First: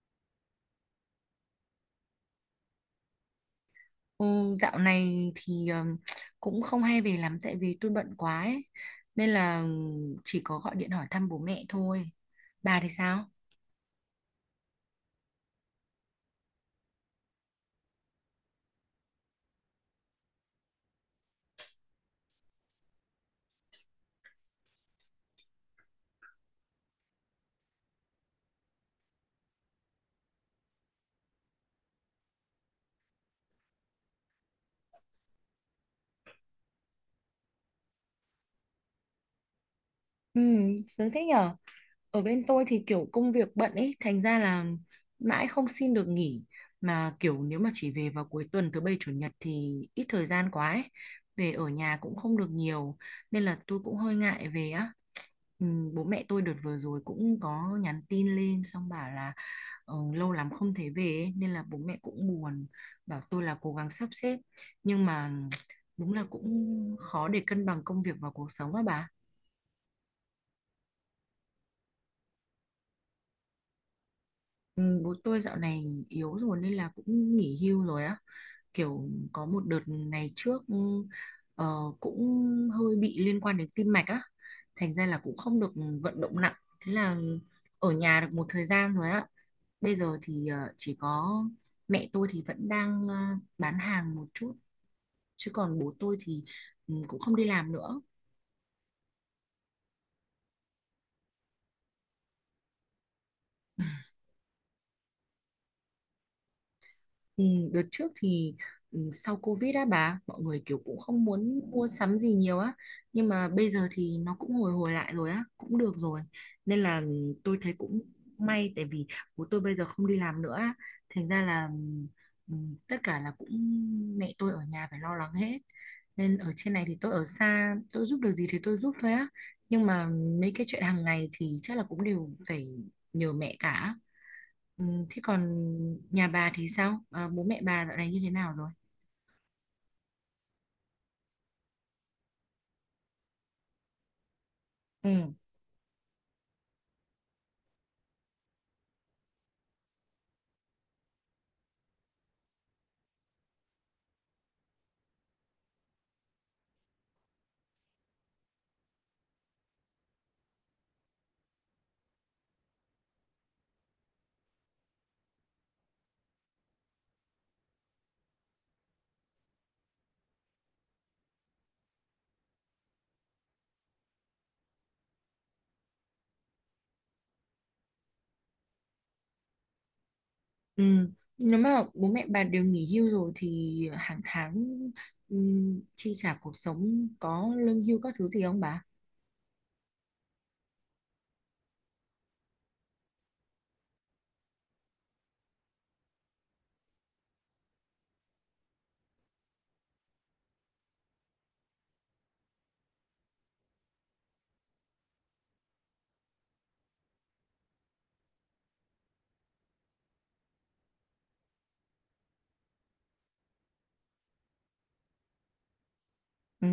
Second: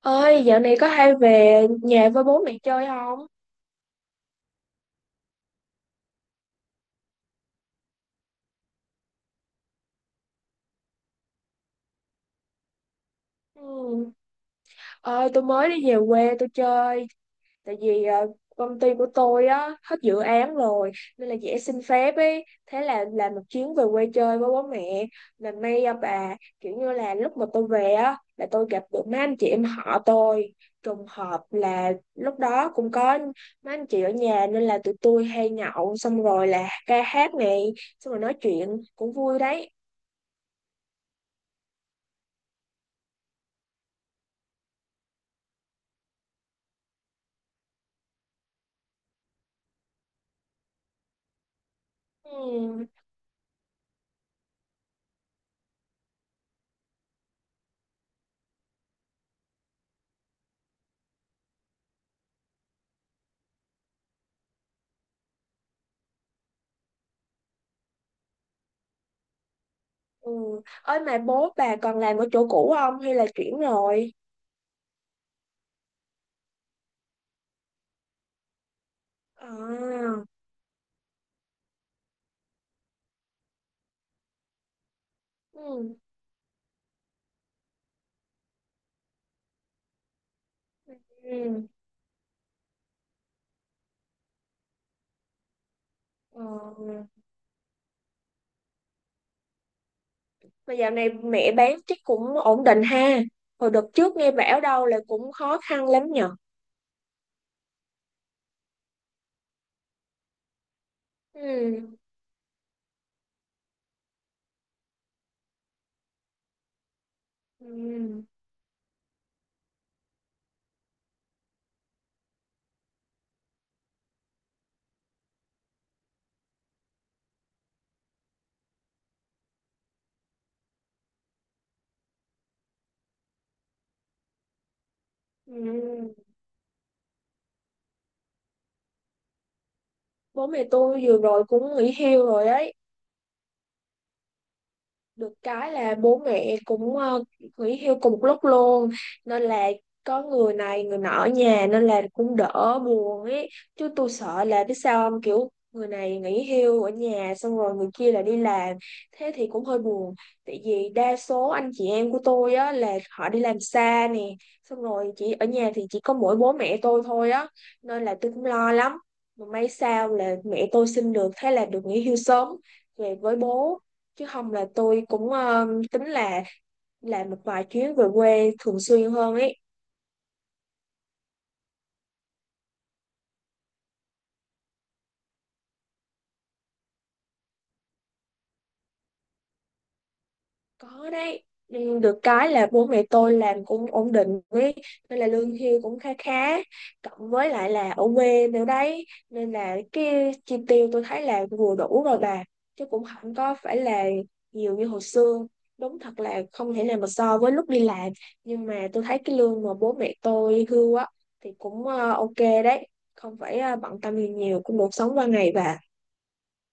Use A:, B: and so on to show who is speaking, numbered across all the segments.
A: Ơi, dạo này có hay về nhà với bố mẹ chơi không?
B: Ừ, dạo này thì cũng không hay về lắm tại vì tôi bận quá ấy. Nên là chỉ có gọi điện hỏi thăm bố mẹ thôi. Bà thì sao?
A: Ừ. Ơi, tôi mới đi về quê tôi chơi, tại vì công ty của tôi á hết dự án rồi, nên là dễ xin phép ấy, thế là làm một chuyến về quê chơi với bố mẹ. Mà may à bà, kiểu như là lúc mà tôi về á là tôi gặp được mấy anh chị em họ tôi. Trùng hợp là lúc đó cũng có mấy anh chị ở nhà, nên là tụi tôi hay nhậu, xong rồi là ca hát này, xong rồi nói chuyện cũng vui đấy.
B: Ừ, sướng thế nhở. Ở bên tôi thì kiểu công việc bận ấy, thành ra là mãi không xin được nghỉ. Mà kiểu nếu mà chỉ về vào cuối tuần thứ bảy chủ nhật thì ít thời gian quá ấy. Về ở nhà cũng không được
A: Ừ.
B: nhiều. Nên là tôi cũng hơi ngại về á. Ừ, bố mẹ tôi đợt vừa rồi cũng có nhắn tin lên xong bảo là lâu lắm không thấy về ấy, nên là bố mẹ cũng buồn, bảo tôi là cố gắng sắp xếp, nhưng mà đúng là cũng khó để cân bằng công việc và cuộc sống á bà.
A: Ừ. Ơi mà bố bà còn làm ở chỗ cũ không hay là chuyển rồi?
B: Ừ, bố tôi dạo này yếu rồi nên là cũng nghỉ hưu rồi á. Kiểu có một đợt
A: À.
B: ngày trước ờ, cũng hơi bị liên quan đến tim mạch á. Thành ra là cũng không được
A: Ừ.
B: vận động nặng. Thế là ở nhà được một thời gian rồi á. Bây giờ thì chỉ có
A: Ừ.
B: mẹ tôi thì vẫn đang bán hàng một chút. Chứ còn bố tôi thì
A: Ờ.
B: ừ, cũng không đi làm nữa.
A: Mà dạo này mẹ bán chắc cũng ổn định ha. Hồi đợt trước nghe bảo đâu là cũng khó khăn lắm nhở.
B: Ừ, đợt trước thì ừ, sau Covid á bà, mọi người kiểu cũng không muốn
A: Ừ.
B: mua sắm gì nhiều á, nhưng mà bây giờ thì nó cũng hồi hồi lại rồi á, cũng được rồi, nên là ừ, tôi thấy cũng
A: Ừ.
B: may tại vì bố tôi bây giờ không đi làm nữa á, thành ra là ừ, tất cả là cũng mẹ tôi ở nhà phải lo lắng hết, nên ở trên này thì tôi ở xa, tôi giúp được gì thì tôi giúp thôi á, nhưng mà mấy cái chuyện hàng ngày thì chắc là cũng đều phải nhờ mẹ cả. Ừ, thế còn
A: Ừ.
B: nhà bà thì sao? Ờ, bố mẹ bà dạo này như thế nào rồi?
A: Bố mẹ tôi vừa rồi cũng nghỉ hưu rồi ấy.
B: Ừ.
A: Được cái là bố mẹ cũng nghỉ hưu cùng một lúc luôn, nên là có người này người nọ ở nhà nên là cũng đỡ buồn ấy. Chứ tôi sợ là biết sao không, kiểu người này nghỉ hưu ở nhà xong rồi người kia là đi làm, thế thì cũng hơi buồn. Tại vì đa số anh chị em của tôi á là họ đi làm xa nè, xong rồi chỉ ở nhà thì chỉ có mỗi bố mẹ tôi thôi á, nên là tôi cũng lo lắm. Mà may sao là mẹ tôi xin được, thế là được nghỉ hưu sớm về với bố, chứ không là tôi cũng tính là làm một vài chuyến về quê thường xuyên hơn ấy.
B: Ừ, nếu mà bố mẹ bà đều nghỉ hưu rồi thì hàng tháng ừ, chi trả cuộc sống có lương hưu các thứ gì không bà?
A: Có đấy. Ừ, được cái là bố mẹ tôi làm cũng ổn định với, nên là lương hưu cũng khá khá, cộng với lại là ở quê nữa đấy, nên là cái chi tiêu tôi thấy là vừa đủ rồi bà. Chứ cũng không có phải là nhiều như hồi xưa. Đúng thật là không thể nào mà so với lúc đi làm, nhưng mà tôi thấy cái lương mà bố mẹ tôi hưu á thì cũng ok đấy, không phải bận tâm gì nhiều, cũng được sống qua ngày bà.
B: Ừ,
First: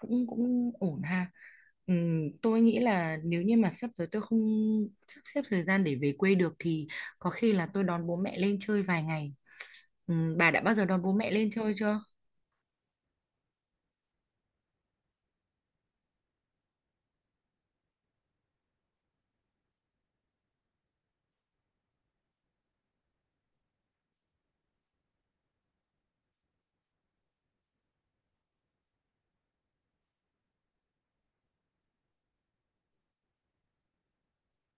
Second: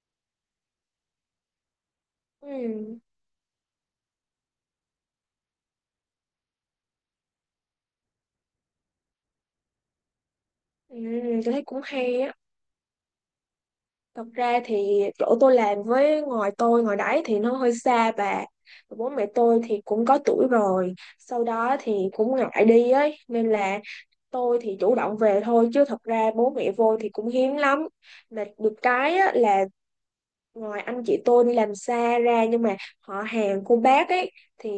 B: cũng cũng ổn ha. Ừ, tôi nghĩ
A: Ừ.
B: là nếu như mà sắp tới tôi không sắp xếp thời gian để về quê được thì có khi là tôi đón bố mẹ lên chơi vài ngày. Ừ, bà đã bao giờ
A: Ừ,
B: đón bố mẹ lên
A: tôi thấy
B: chơi
A: cũng
B: chưa?
A: hay á. Thật ra thì chỗ tôi làm với ngoài tôi ngoài đấy thì nó hơi xa bà. Bố mẹ tôi thì cũng có tuổi rồi, sau đó thì cũng ngại đi ấy, nên là tôi thì chủ động về thôi, chứ thật ra bố mẹ vô thì cũng hiếm lắm. Mà được cái á, là ngoài anh chị tôi đi làm xa ra, nhưng mà họ hàng cô bác ấy, thì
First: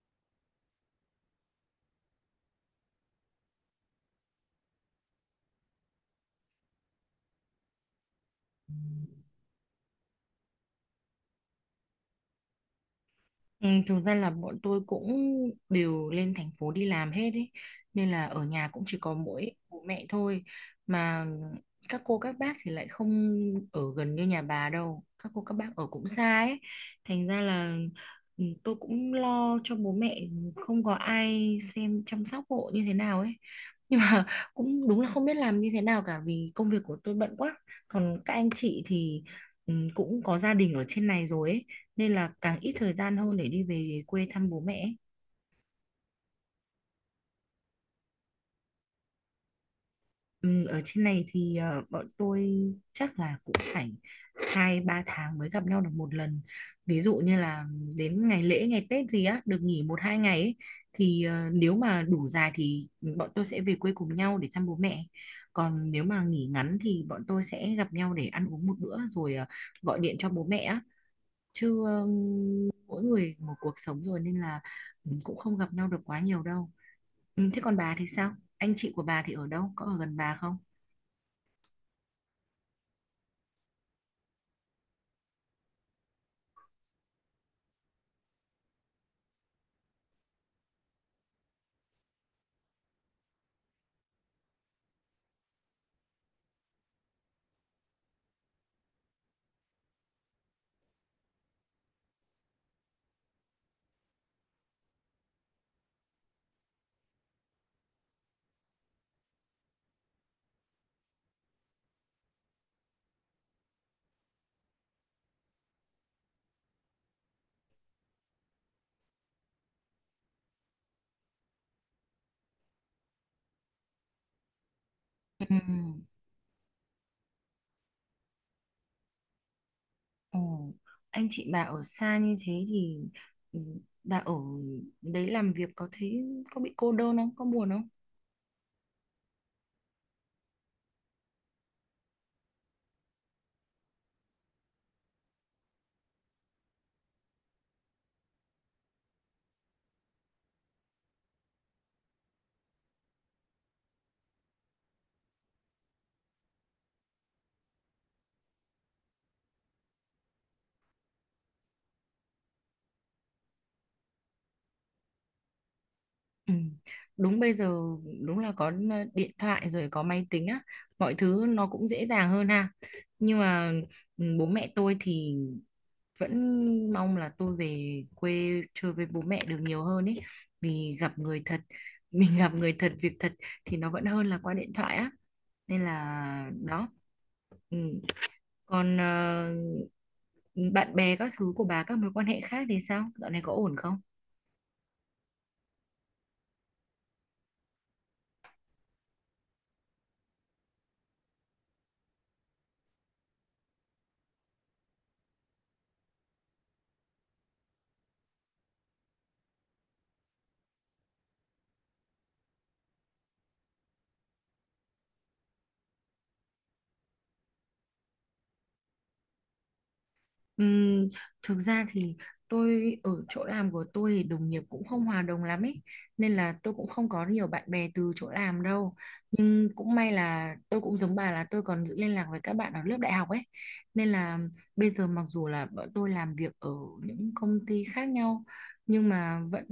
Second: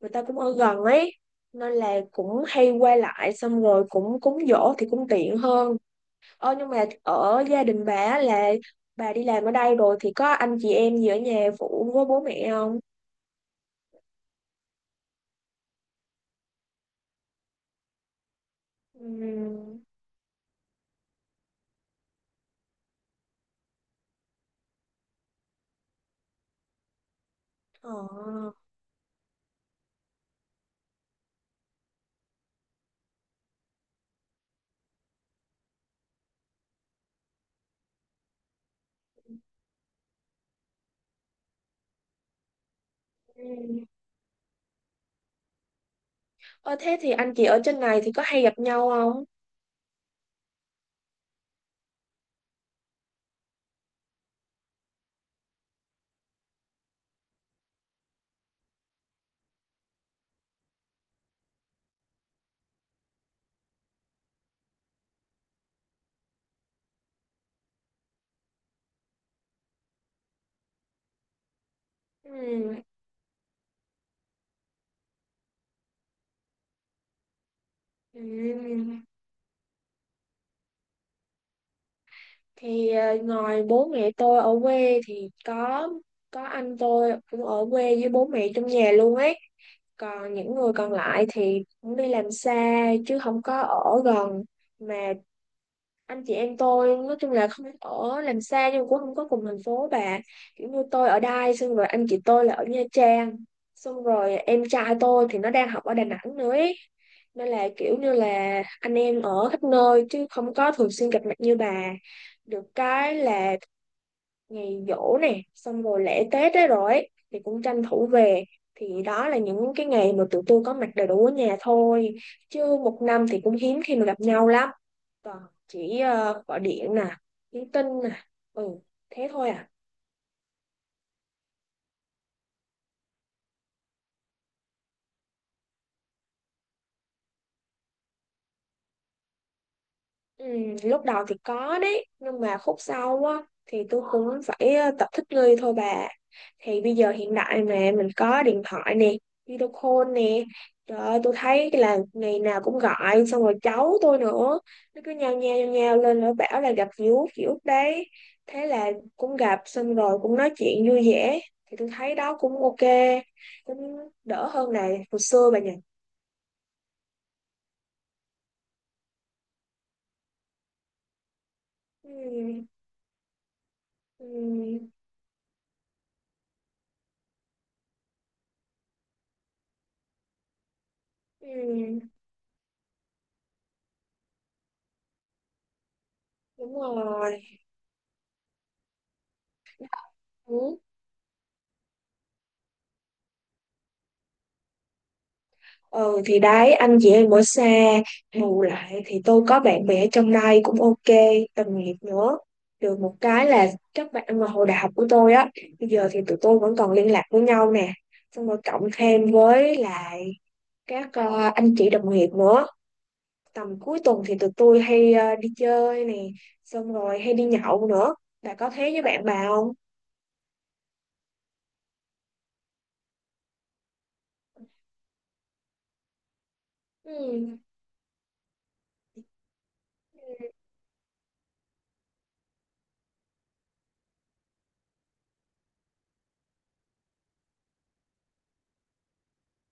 A: người ta cũng ở gần ấy, nên là cũng hay qua lại, xong rồi cũng cúng giỗ thì cũng tiện hơn. Ờ, nhưng mà ở gia đình bà á là bà đi làm ở đây rồi thì có anh chị em gì ở nhà phụ với bố mẹ không?
B: Ừ, thực ra là bọn tôi cũng đều lên thành phố đi làm hết ấy, nên là ở nhà cũng chỉ có mỗi
A: Ừm.
B: bố mẹ thôi, mà các cô các bác thì lại không ở gần như nhà bà đâu, các cô các bác ở cũng xa ấy, thành ra là
A: Ờ.
B: ừ, tôi cũng lo cho bố mẹ không có ai xem chăm sóc hộ như thế nào ấy nhưng mà cũng đúng là không biết làm như thế nào cả vì công việc của tôi bận quá, còn các anh chị thì ừ, cũng có gia đình ở trên này rồi ấy, nên là càng ít thời gian hơn để đi
A: Ừm.
B: về quê thăm bố mẹ ấy.
A: Ờ, thế thì anh chị ở trên này thì có hay gặp nhau không?
B: Ừ, ở trên này thì bọn tôi chắc là cũng phải hai ba tháng mới gặp nhau được một lần. Ví dụ như là đến ngày lễ, ngày Tết gì á, được nghỉ một hai ngày ấy, thì nếu mà đủ dài thì bọn tôi sẽ về quê cùng nhau để thăm bố mẹ. Còn nếu mà nghỉ ngắn thì bọn tôi sẽ gặp nhau để ăn uống một bữa rồi gọi điện cho bố mẹ á. Chứ
A: Ừm.
B: Mỗi người một cuộc sống rồi nên là ừ, cũng không gặp nhau được quá nhiều đâu. Ừ, thế còn bà thì sao, anh chị của
A: Ừm.
B: bà thì ở đâu, có ở gần bà không?
A: Thì ngoài bố mẹ tôi ở quê thì có anh tôi cũng ở quê với bố mẹ trong nhà luôn ấy. Còn những người còn lại thì cũng đi làm xa, chứ không có ở gần. Mà anh chị em tôi nói chung là không ở làm xa nhưng cũng không có cùng thành phố bà, kiểu như tôi ở Đài, xong rồi anh chị tôi là ở Nha Trang, xong rồi em trai tôi thì nó đang học ở Đà Nẵng nữa ấy. Nên là kiểu như là anh em ở khắp nơi, chứ không có thường xuyên gặp mặt như bà. Được cái là ngày giỗ nè, xong rồi lễ Tết đấy rồi ấy, thì cũng tranh thủ về. Thì đó là những cái ngày mà tụi tôi có mặt đầy đủ ở nhà thôi, chứ một năm thì cũng hiếm khi mà gặp nhau lắm. Còn
B: Ừ.
A: chỉ gọi điện nè, nhắn tin nè. Ừ, thế thôi à.
B: Ừ. Anh chị bà ở xa như thế thì ừ, bà ở đấy làm việc có thấy có bị cô đơn không? Có buồn không?
A: Ừ, lúc đầu thì có đấy, nhưng mà khúc sau á thì tôi cũng phải tập thích nghi thôi bà. Thì bây giờ hiện đại mà, mình có điện thoại nè, video call nè, trời ơi tôi thấy là ngày nào cũng gọi, xong rồi cháu tôi nữa, nó cứ nhao nhao nhao nhao lên, nó bảo là gặp dì út đấy, thế là cũng gặp, xong rồi cũng nói chuyện vui vẻ. Thì tôi thấy đó cũng ok, cũng đỡ hơn là hồi xưa bà nhỉ.
B: Ừ. Đúng bây giờ đúng là có điện thoại rồi, có máy tính á, mọi thứ nó cũng dễ dàng hơn
A: Ừ.
B: ha. Nhưng mà ừ, bố mẹ
A: Ừ.
B: tôi thì vẫn mong là tôi về quê chơi với bố mẹ được nhiều hơn ấy, vì gặp người thật
A: Ừ,
B: mình gặp người thật việc thật thì nó vẫn hơn là qua điện thoại á, nên là
A: đúng
B: đó
A: rồi.
B: ừ. Còn
A: Ừ.
B: bạn bè các thứ của bà, các mối quan hệ khác thì sao, dạo này có ổn không?
A: Ừ thì đấy, anh chị em ở xa, bù lại thì tôi có bạn bè ở trong đây cũng ok, đồng nghiệp nữa. Được một cái là các bạn mà hồi đại học của tôi á, bây giờ thì tụi tôi vẫn còn liên lạc với nhau nè, xong rồi cộng thêm với lại các anh chị đồng nghiệp nữa. Tầm cuối tuần thì tụi tôi hay đi chơi nè, xong rồi hay đi nhậu nữa. Bà có thế với bạn bà không?
B: Ừm, Thực ra thì tôi ở chỗ làm của tôi thì đồng nghiệp cũng không hòa đồng lắm ấy, nên là tôi cũng không có nhiều bạn bè từ chỗ làm đâu, nhưng cũng may là tôi cũng giống bà là tôi còn giữ liên lạc với các bạn ở lớp đại học ấy, nên là bây giờ mặc dù là bọn tôi làm việc ở những công ty khác nhau, nhưng mà vẫn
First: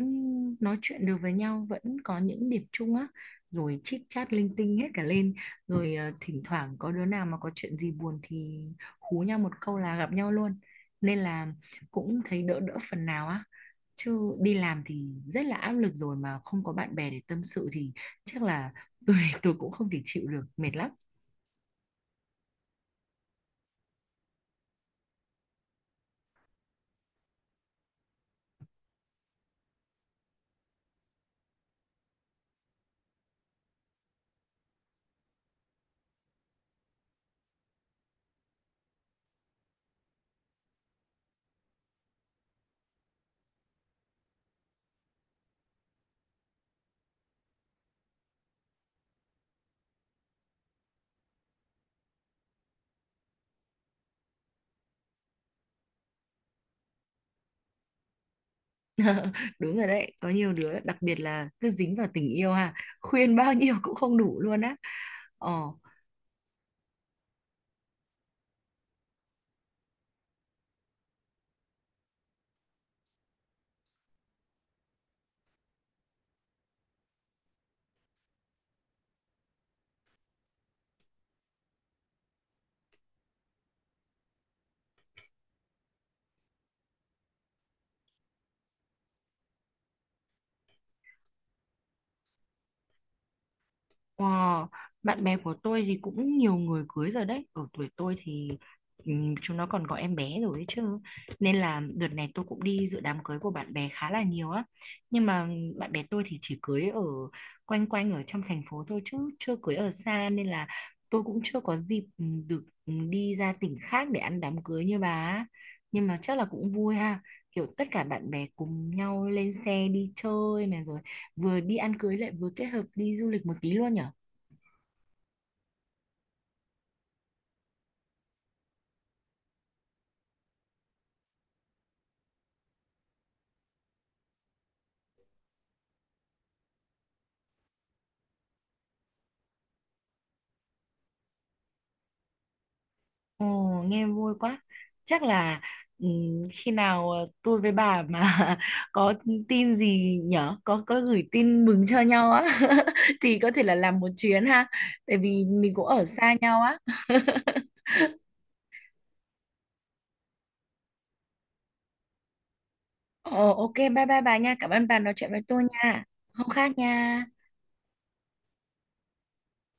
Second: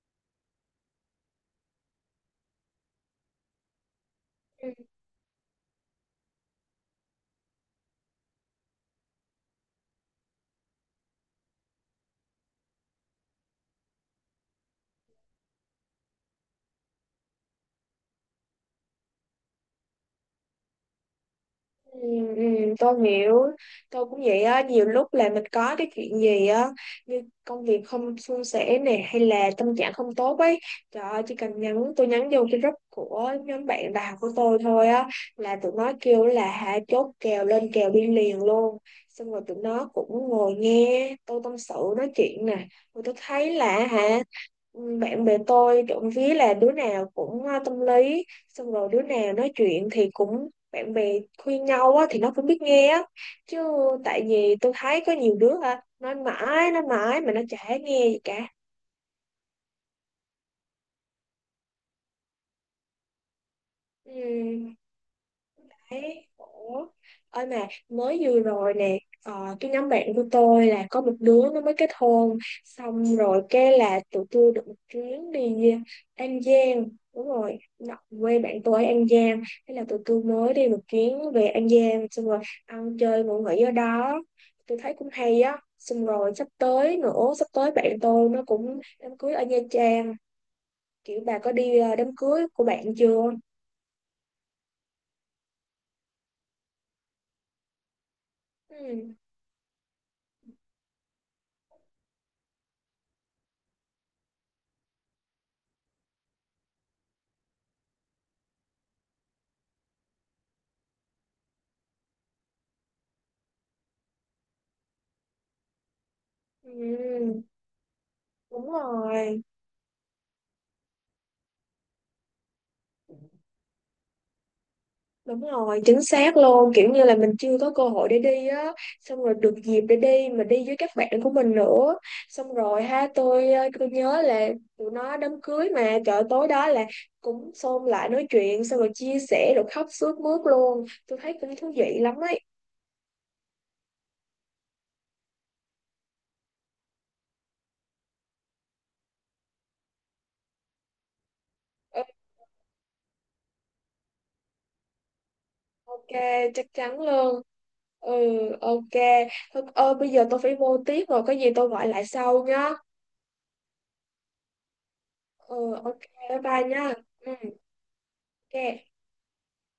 B: nói chuyện được với nhau, vẫn có những điểm chung á, rồi chit chat linh
A: Ừ.
B: tinh hết cả lên, rồi thỉnh thoảng có đứa nào mà có chuyện gì buồn thì hú nhau một câu là gặp nhau luôn, nên là cũng thấy đỡ đỡ phần nào á, chứ đi làm thì rất là áp lực rồi mà không có bạn bè để tâm sự thì chắc là tôi tôi cũng không thể chịu được, mệt lắm.
A: Ừ, ừ, tôi hiểu. Tôi cũng vậy á, nhiều lúc là mình có cái chuyện gì á, như công việc không suôn sẻ nè, hay là tâm trạng không tốt ấy, trời ơi chỉ cần nhắn, tôi nhắn vô cái group của nhóm bạn đại học của tôi thôi á, là tụi nó kêu là hả, chốt kèo, lên kèo đi liền luôn. Xong rồi tụi nó cũng ngồi nghe tôi tâm sự nói chuyện nè, rồi tôi thấy là hả, bạn bè tôi trộm vía là đứa nào cũng tâm lý, xong rồi đứa nào nói chuyện thì cũng bạn bè khuyên nhau á, thì nó cũng biết nghe á. Chứ tại vì tôi thấy có nhiều đứa hả, nói mãi mà nó chả nghe gì cả.
B: Đúng rồi đấy, có nhiều đứa đặc biệt là cứ dính vào tình yêu ha, khuyên bao nhiêu cũng không đủ luôn
A: Ừ.
B: á. Ờ.
A: Đấy, ủa. Ôi mà mới vừa rồi nè, cái nhóm bạn của tôi là có một đứa nó mới kết hôn, xong rồi cái là tụi tôi được một chuyến đi An Giang. Đúng rồi, quê bạn tôi ở An Giang, thế là tụi tôi mới đi một chuyến về An Giang, xong rồi ăn chơi ngủ nghỉ ở đó. Tôi thấy cũng hay á. Xong rồi sắp tới nữa, sắp tới bạn tôi nó cũng đám cưới ở Nha Trang. Kiểu bà có đi đám cưới của bạn chưa?
B: Wow, bạn bè của tôi thì cũng nhiều người cưới rồi đấy. Ở tuổi tôi thì
A: Ừ.
B: chúng nó còn có em bé rồi ấy chứ. Nên là đợt này tôi cũng đi dự đám cưới của bạn bè khá là nhiều á. Nhưng mà bạn bè tôi thì chỉ cưới ở quanh quanh ở trong thành phố thôi chứ chưa cưới ở xa, nên là tôi cũng chưa có dịp được đi ra tỉnh khác để ăn đám cưới như bà á. Nhưng mà chắc là cũng vui ha.
A: Ừ.
B: Kiểu tất cả bạn bè
A: Đúng
B: cùng nhau
A: rồi.
B: lên xe đi chơi này, rồi vừa đi ăn cưới lại vừa kết hợp đi du lịch một tí luôn nhỉ?
A: Đúng rồi, chính xác luôn, kiểu như là mình chưa có cơ hội để đi á, xong rồi được dịp để đi, mà đi với các bạn của mình nữa. Xong rồi ha, tôi tôi nhớ là tụi nó đám cưới mà, chợ tối đó là cũng xôn lại nói chuyện, xong rồi chia sẻ rồi khóc sướt mướt luôn. Tôi thấy cũng thú vị lắm ấy.
B: Ồ, nghe vui quá. Chắc là ừm, khi nào tôi với bà mà có tin gì nhở, có gửi tin mừng cho
A: Ừ,
B: nhau á thì có thể là làm một chuyến ha, tại vì mình cũng ở
A: ok,
B: xa nhau
A: chắc
B: á.
A: chắn luôn. Ừ, ok. Thôi, bây giờ tôi phải vô tiếp rồi, có gì tôi gọi lại sau nhá.
B: Ồ, ok, bye bye bà nha. Cảm ơn bà nói chuyện với
A: Ừ,
B: tôi
A: ok,
B: nha.
A: bye
B: Hôm
A: bye
B: khác
A: nha.
B: nha.
A: Ừ, ok.